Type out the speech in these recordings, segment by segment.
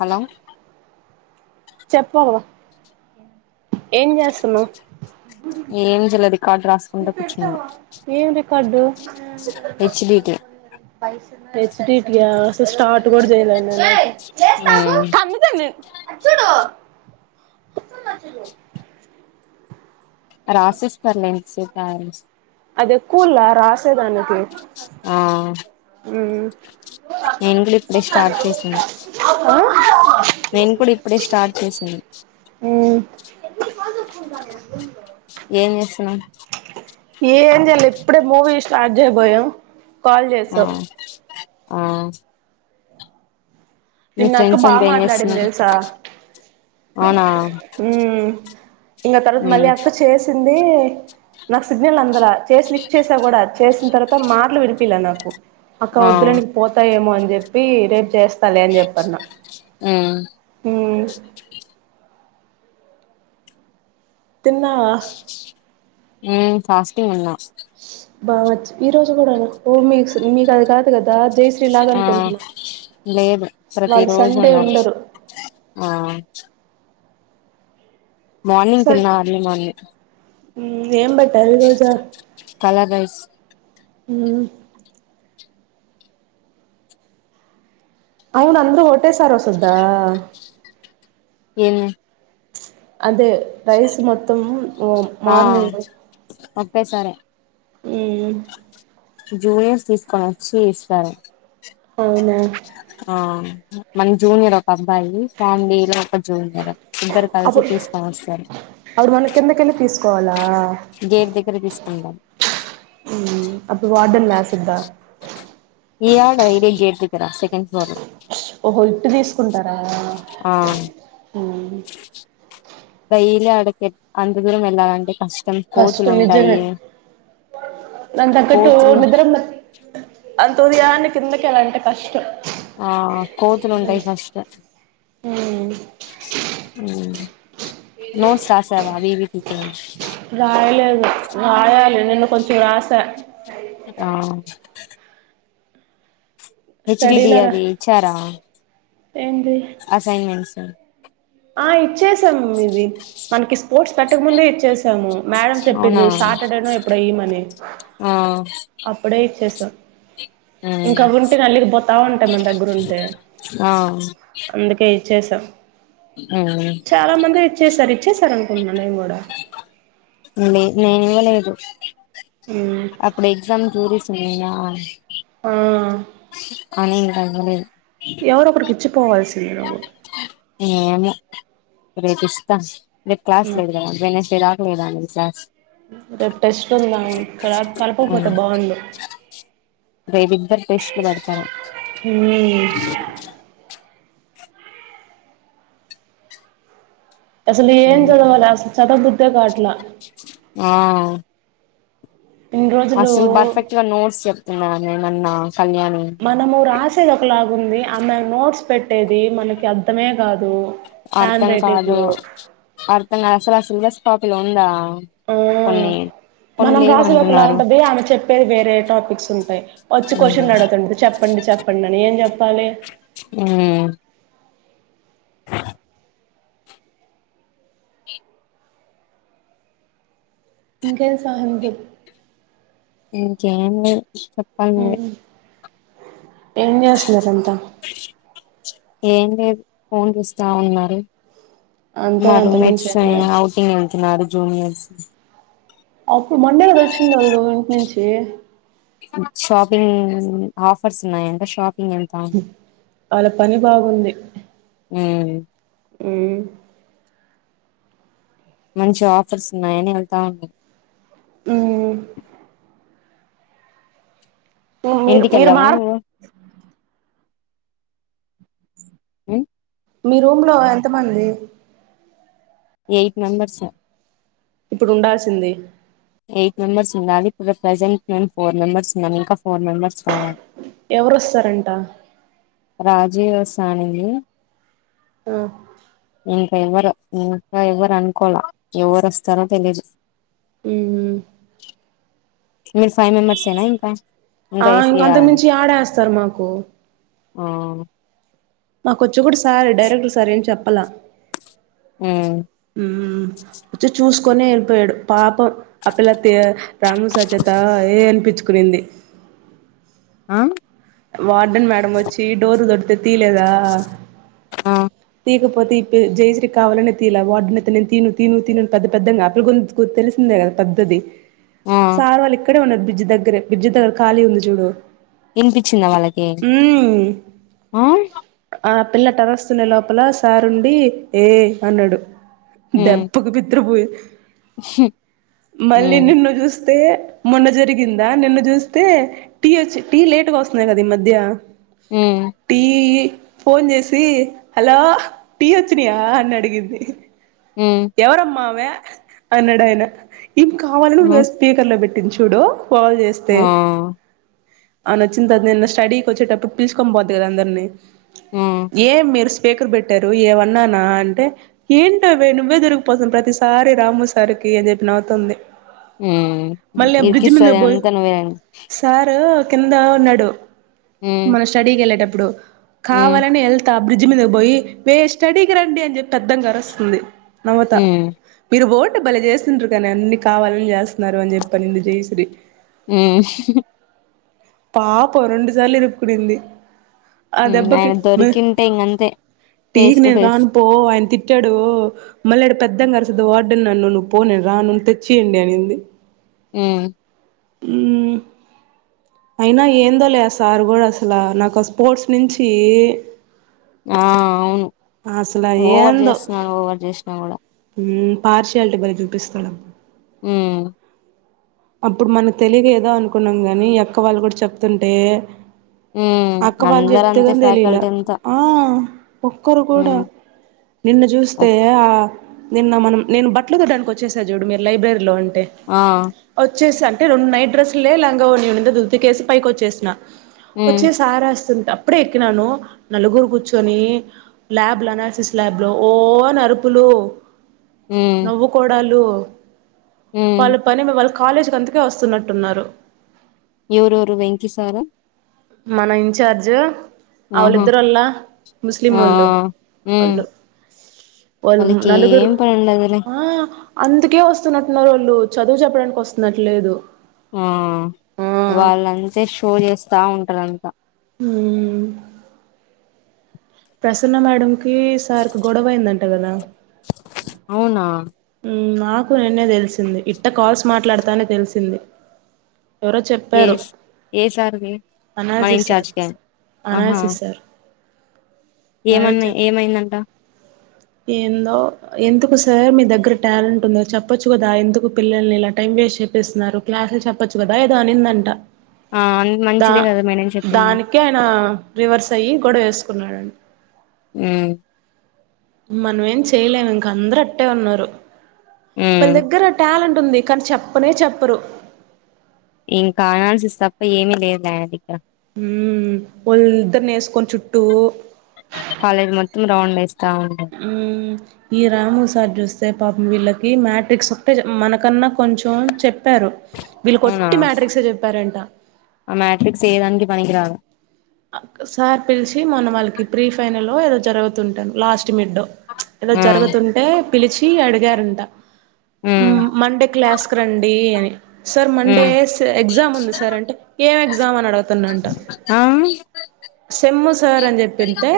Hello చెప్పు ఏం చేస్తున్నావ్ ఏంజెల్ అది ఇది పెట్టవా ఏం record HDT H T P ఆ అస్సలు స్టార్ట్ కూడా చేయలే చేస్తా ఆగు మ్మ్ అటు చూడు [unintelligible] రాసిస్తాలే ఇంతసేపారేస్ అది కూల్లా రాసే అందుకి ఆ నేను కూడా ఇప్పుడే స్టార్ట్ చేసింది ఆ నేను కూడా ఇప్పుడే స్టార్ట్ చేసింది ఎనిమిది కాల్స్ వస్తుంటాయి దీంట్లో ఏం చేస్తున్నావ్ ఏం చెయ్యాలా ఇప్పుడే మూవి స్టార్ట్ చెయ్యబోయాం ఆ ఆ మీ నిన్న అక్క ఫ్రెండ్స్ బాగా అంతా ఏం మాట్లాడింది చేస్తున్నారు తెలుసా అవునా ఇంకా తర్వాత మళ్ళీ మ్మ్ అక్క చేసింది నాకు సిగ్నల్ అందలా చేసి లిఫ్ట్ చేసా కూడా చేసిన తర్వాత మాట్లు వినిపియ్యలే నాకు అక్క ఆ వద్దులే నీను పోతాయేమో అని చెప్పి రేపు చేస్తాలే పన్నా మ్మ్ ఉ తిన్నావా ఉ ఫాస్టింగ్ ఉన్నా బావచి ఈ రోజు కూడనా ఓ మీకు మీకు అది కాదు కదా దా జైశ్రీ లాగ ఆ అనుకుంటున్నా లేదు ప్రతి వాళ్ళు రోజు సండే ఉండాలి ఉండరు ఆ మార్నింగ్ తిన్న అర్లీ మార్నింగ్ ఉ ఏం పెట్టారు ఈ రోజా కలర్ రైస్ అవును అందు ఒకటేసారి వస్తదా ఏమో అదే రైస్ మొత్తం ఓ మార్నింగ్ పే సారే ఉ జూనియర్స్ తీసుకొని వచ్చి ఇస్తారా అవునా ఆ మన జూనియర్ పాపం అబ్బాయి ఫ్యామిలీ లో ఒక జూనియర్ ఇద్దరు కలిసి అప్పుడు తీసుకొని వస్తారు అప్పుడు మనం కిందకెళ్ళి తీసుకోవాలా గేట్ దగ్గర తీసుకుంటాం అప్పుడు వార్డన్ లా సిద్ధ ఇయ్యాల ఇది జ చేడ్తారా సెకెండ్ ఫ్లోర్ లో ఓహో ఇట్టు తీసుకుంటారా ఆ డైలీ అడ పెట్ అంత దూరం వెళ్లాలంటే కష్టం కోతులు కష్టం ఉంటాయి నిజమే దానికి తగ్గట్టు కోతులు నిద్ర ఉండదు అంత ఉదయాన్నె కిందకెళ్ళాలంటే కష్టం ఆ కోతులు ఉమ్, ఉంటాయి ఫస్ట్. ఉమ్, మ్... నోట్స్ రాసావా అవి ఇవి పీకినియ్ ఏదో కొంచం రాసా ఆ హెచ్ డి డీఆర్ ది ఇచ్చారా ఏంటి అసైన్మెంట్స్ ఆ ఇచ్చేసాం ఇది మనకి పెట్టక ముందే ఇచ్చేసాము మేడం అవునా చెప్పింది సాటర్డే నో ఇప్పుడు అయ్యమని ఆ అప్పుడే ఇచ్చేసాం ఇంకా అవ్యఉంటే నల్లిగి పోతావుంటాయి మన దగ్గర ఉంటే ఆ అందుకే చేసాం చాలా మంది ఇచ్చేసారు ఇచ్చేసారు అనుకుంటున్నా నేను కూడా నేను ఇవ్వలేదు ఉమ్ అప్పుడు ఎగ్జామ్ చూపిస్తనియ్ గా ఆ అనీ మ [unintelligible] ఎవరొ ఒకరికి ఇచ్చిపోవల్సిందినువ్వు ఏమో రేపు ఇస్తా రేపు క్లాస్ ఉమ్ లేదు కదా అందుకని చిరాక్ [unintelligible] క్లాస్ రేపు టెస్ట్ ఉందా ఇక్కడ కలపకపోతే బావుండు టెస్ట్ లు పెడతారు అసలు ఏం చదవాల అసలు చతబుద్దే కావట్లా అస్లు బర్ఫెక్ట్గా నోడ్స్ చెప్తన్నార నేమన్నా మనము రాసేది ఒకలాగుంది ఆమ్మాయి నోట్స్ పెట్టేది మనకి అర్ధమే కాదు హ్యాండ్ అర్థం కాదు రైటింగ్ అర్థం కాదు అసలు ఆ సిలబస్ కాపీలు ఉందా ఆ కొన్నీ మనం రాసేది ఒకలా ఉంటది ఆమె చెప్పేది వేరే టాపిక్స్ ఉంటాయి వచ్చి కొషన్లు అడుగుతుంటది చెప్పండి చెప్పండి అని ఏం చెప్పాలి మ్ ఇంకేంటి సంగతి ఇంకేం లేదు చెప్పాలి నువె ఏం చేస్తున్నారు అంతా ఏం లేదు ఫోన్ చూస్తా ఉన్నారు అంతే మా అంత రూం మించి మేట్స్ ఏం చేస్త ఔటింగ్ అంటున్నారు జూనియర్స్ అప్పుడు మండే కదా వచ్చింది వాళ్ళు ఇంటి నుంచి షాపింగ్ ఆఫర్స్ ఉన్నాయంట షాపి ంగ్ ఎళ్తాం వాళ్ళ పని బాగుంది మ్ మ్ మంచి ఆఫర్స్ ఉన్నాయని ఎళ్తానాం మ్ మీరు మీరు ఇంటికెళ్ళావా మార్ నువ్వు మ్ మీ రూమ్ లో ఎంత మంది ఎయిట్ మెంబర్స్ ఇప్పుడు ఉండాల్సింది ఎయిట్ మెంబర్స్ ఉండాలి ఇప్పుడు ప్రజెంట్ మేమ్ ఫోర్ మెంబర్ ఉన్నామ్ ఇంకా ఫోర్ మెంబర్స్ కావాలి ఎవరొస్తారంట రాజీ వస్తా అనింది మ్ ఇంకా ఎవరు ఇంకా ఎవ్వరు అనుకోల ఎవరు వస్తారో తెలిదు మ్మ్ మీరు ఫైవ్ మెంబర్సఎనా ఇంకా ఆ ఇంకా ఏసి ఇంక అంత వేయాలండి మించి ఆడేస్తారు మాకు ఆ మాకొచ్చి కూడా సార్ డైరెక్ట్ర్ సార్ ఏం చెప్పాల ఆ హ్మ్ చ్చే చూస్ కొని వెళ్ళిపోయాడు పాపం ఆ పిల్ల రాము సార్ చేతా ఏయ్ అనిపించుకునింది ఆ వార్టన్ మేడం వచ్చి డోర్ తొడుతే తీలేదా ఆ తీకపో పోతే ఇ జయశ్రీ కావాలనే తీలా వాడున నేను త తీను తను తనును పెద్ద పెద్దగా అ పిల్ల గొంతు తెసిందే కదా పద్ద్దది ఆ సార్ వాళ్ళు ఇక్కడే ఉన్నారు బ్రిడ్జి దగ్గరే బ్రిడ్జి దగ్గర ఖాళీ ఉంది చూడు వినిపించిందా వాళ్ళకి మ్మ్ ఆ ఆ పిల్ల టరస్తునే లోపల సారుండి ఏ అన్నాడు హ్మ్. దెబ్బకు బిత్ర పోయి హ్మ్. మళ్ళీ హ్మ్. నిన్ను చూస్తే మొన్న జరిగిందా నిన్ను చూస్తే టీ వచ్చి టీ లేటుగా వస్తున్నాయి కదా ఈ మధ్య హ్మ్. టీ ఫోన్ చేసి హలో టీ వచ్చినయా అని అడిగింది హ్మ్. ఎవరమ్మావే అన్నాడు ఆయన ఏం కావాలని హ్మ్. స్పీకర్ లో పెట్టి టి చుడు కాల్ చేస్తే ఆ! అ న వచ్చింది త నేను స్టడీకి వచ్చేటప్పుడు పిలుచుకొని పోద్దు కదా అందరినీ హ్మ్. ఏం మీరస్ బేరు బట్టారు ఏ అన్నానా అంటే ఏంటవే ఇవ్వే దొరిగిపోతుంది ప్రతిసారి రాము సారికి అని చెప్పి నవ్వుతుంది హ్మ్. మళ్ళ బ్రిజిమంద ఇరికిస్తది పోయి అంతా నువ్వేనండి. సార్ కింద ఉన్నాడు హ్మ్. మన స్టడీకి వెళ్ళేటప్పుడు హ్మ్. కావాలని వె బ్రిడ్జ్ మీద పోయి వేస్ట్ అడకి రండి అని చెప్పి పెద్దంగా అరస్స్తుంది నమత హ్మ్. బిరుబోల్ ప భలే చేస్తుంట్రారు కానీ అన్ని కావాలని చేస్తున్నారు అని చెప్పి అన్నింది జయశ్రి హ్మ్ పాప రెండు సార్లు ఇరు కునీంది ఆయన దొరికింటే ఇకంతే టీకి నేను రాను పో ఆయన తిట్టాడు మళ్ళీ ఆడ పెద్దం కరుసద్ వార్డ నన్ను ను్వు పో నను రా నువ్ను తెచ్చియండి అనింది హ్మ్ మ్మ్ అయినా ఏందో లే సారు కూడా అసలు నాకు స్పోర్ట్స్ నుంచి ఆ! అవును. అసలు ఓవర్ ఏందో జేస్తున్నాడు. ఓవర్ జేసినా గూడా. పార్షయాలిటీ బలే చూపిస్తాడుబ్బ హ్మ్ అప్పుడు మనం తెలిదు ఏదో అనుకున్నాం గాని అక్క వాళ్ళు కూడా చెప్తుంటే హ్మ్. అక్క వాళ్ళు చెప్తే అందరంతే కని తెలిలా ఫ్యాకల్టీ అంతా. ఆ ఒక్కరు కూడా హ్మ్. నిన్ను చూస్తే ఒక్ ఆ నిన్న మనం నేను బట్టల తూడానికి వచ్చేసా చూడు మీరు లైబ్రరీలో అంటే ఆ! వచ్చేసాను అంటే రెండు నైట్ డ్రెస్లు లే లాంగా నంద దదికేసి పైకి వచ్చేసిన హ్మ్. వచ్చేసి అరెస్టుంటే అప్పుడే ఎక్కినాను నలుగురు కూర్చొని ల్యాబ్ లో అనాలసిస్ ల్యాబ్ లో ఓ అని ఆరుపు ఫలుో హ్మ్. నవ్వుకోడాలు హ్మ్. వాళ్ళ పని మ వాళ కాలేజ్ అంతకే వస్తున్నట్టున్నారు ఎవురొరు వెంకి సారా మన ఇంన్చార్జ్ ఆహా! ఔళ్ళిద్దరొల్లా ముస్లిం ఆ! ఆ! ఓళ్ళు హ్మ్. ఒళ్ళు ఓళ్ నలుగురు వాళ్ళకేం పనుండదులే. ఆ అందుకే ఒస్తున్నట్టున్నారు ఓళ్ళు చదువు చెప్పడానికి ఒస్తున్నట్లేదు ఆ వాళ్ళంతే షో జేస్తా ఉంటరంత మ్ ప్రసన్న మేడం కి సార్కి గొడవయిందంట గదా అవునా నాకు నెన్నె దెలిసింది ఇట్ట కాల్స్ మాట్లాడతానే తెలిసింది ఎవరో చెప్పారు ఎస్ ఏ సార్కి మన అనాలసిస్ సార్ ఇన్ఛార్జ్కి అనాలసిస్ సార్ మేడం ఏమన్ని చెప్ప ఏమైందంట ఏందో ఎందుకు సర్ మీ దగ్గర టాలెంట్ ఉంద చెప్పొచ్చు గదా ఎందుకు పిల్లల్ని ఇలా టైం వేస్ చెపిస్తున్నారు క్లాసులు చెప్పచ్చు గదా ఏదో అనిందంట ఆ అన్- దా మంచిదే కదా మేడం చెప్పింది దానికి ఆయిన రివర్స్ అయ్యి గొడవేసు కున్నాడంట మ్ మనం ఏం చేయలేం ఇంక అందరు అట్టే ఉన్నారు మన ఉమ్ దగ్గర టాలెంట్ టుంది కాని చెప్పునే చెప్పరు ఇంక అనాల్సిస్ తప్ప ఏమీ లేద్ ఆయన దగ్గర మ్ ఒలిద్దర్నేస్కొని చుట్టూ కాలేజ్ మొత్తం రౌండ్ ఉంటారు ఉం ఈ రాము సర్ జూస్తే పాపం వీళ్ళకి ఇ మ్యాట్రిక్స్ ఒక్టే మనకన్నా కొంచెం చెప్ ప్పారు వీళ్ళ అవునా కొట్టి మట్రిక్సే జెప్పారంట ఆ మ్యాట్రిక్స్ ఏ దానికి పనికిరాదు అ సార్ పిల్శి మన్న వాళ్ళ్కి ప్రీ ఫైనల్ లో ఏదో జరుగుతుంటుం లాస్ట్ మిడ్డొ ఏదో ఉమ్ జరుగుతుంటే పిలిచి అడిగారంట ఉమ్ మండే క్లాస్కి రండీ అని సర్ మండే ఉమ్ స్ ఎగ్జామ్ ఉంది సర్ అంటే ఏం ఎగ్జామ్ అని అడ ఆం సమ్మ్ సర్ అన్ చెప్పింతే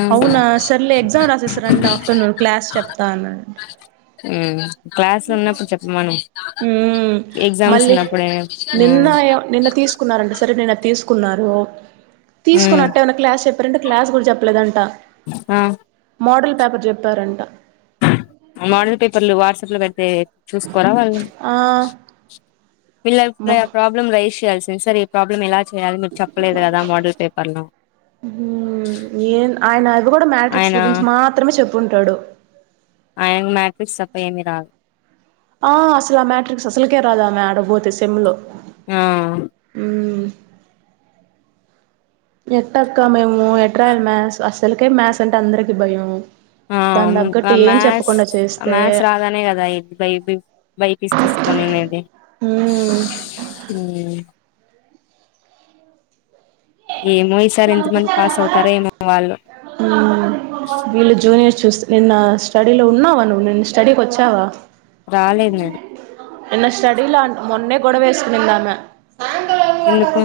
ఉమ్ అవునా సర్లే ఎగ్జామ్ రాసేస్ రండ్ ఆఫ్టర్నూన్ క్లాస్ చెప్తాన మ్ క్లాస్ లు ఉన్నప్పుడు చెప్ప మను ఎగ్జామ్స్ మళ్ళీ ఉన్నప్పుడే ఉమ్ నిన్న నిన్న తీసుకున్నారంట సరే నిన్న తీసుకున్నారు ఉమ్ తీసుకున్నట్ట్ ఏమనా క్లాస్ చెప్పారంటే క్లాస్ గుడ చెప్పలేదంట ఆ మోడల్ పేపర్ జెప్పారంట మోడల్ పేపర్లు వాట్సాప్ లో పెడితే చూస్కోరా వాళ్ళు ఆ పిళ్లల్ మ ప్రె ప్రాబ్లం రేశి చేయాల్సింది సర్ ఈ ప్రాబ్లం ఎలా చెయాలి మిర్ చెప్పలేదు గదా మోడల్ పేపర్లో ఇప్పుడు కూడా మ్యాట్రిక్స్ గురించి మాత్రమే చెప్పుంటాడు ఏమిరాదు ఆ అసలు ఆ మ్యాట్రిక్స్ అసలుకే రాదా ఆమె ఆడబోతే సెమ్లో ఆ మ్ ఎట్టక్క మేము ఎట్రాయాలి మ్యాస్ అసల్కే మ్యాస్ అంటే అందరికి భయం దాని అవ్ను అ తగ్గట్టు ఏం మ్యాస్ చెప్పకుండా చేస్తే మ్యాస్ రాదనే గదా ఇ బైపి బైపీస్ తీసుకొనేది ఊం ఊం ఏమో ఈసారి ఎంత ఊ మంది పాస్ అవుతారో ఏమో వాళ్ళు వీళ జూనియ నిన్న స్టడీలో ఉన్నావా నువ్వు ని స్టడీకి వచ్చావా రాలేదు నేను ఎన్న స్టడీలో మొన్నే గొడవేసుకుంది ఆమె ఎందుకు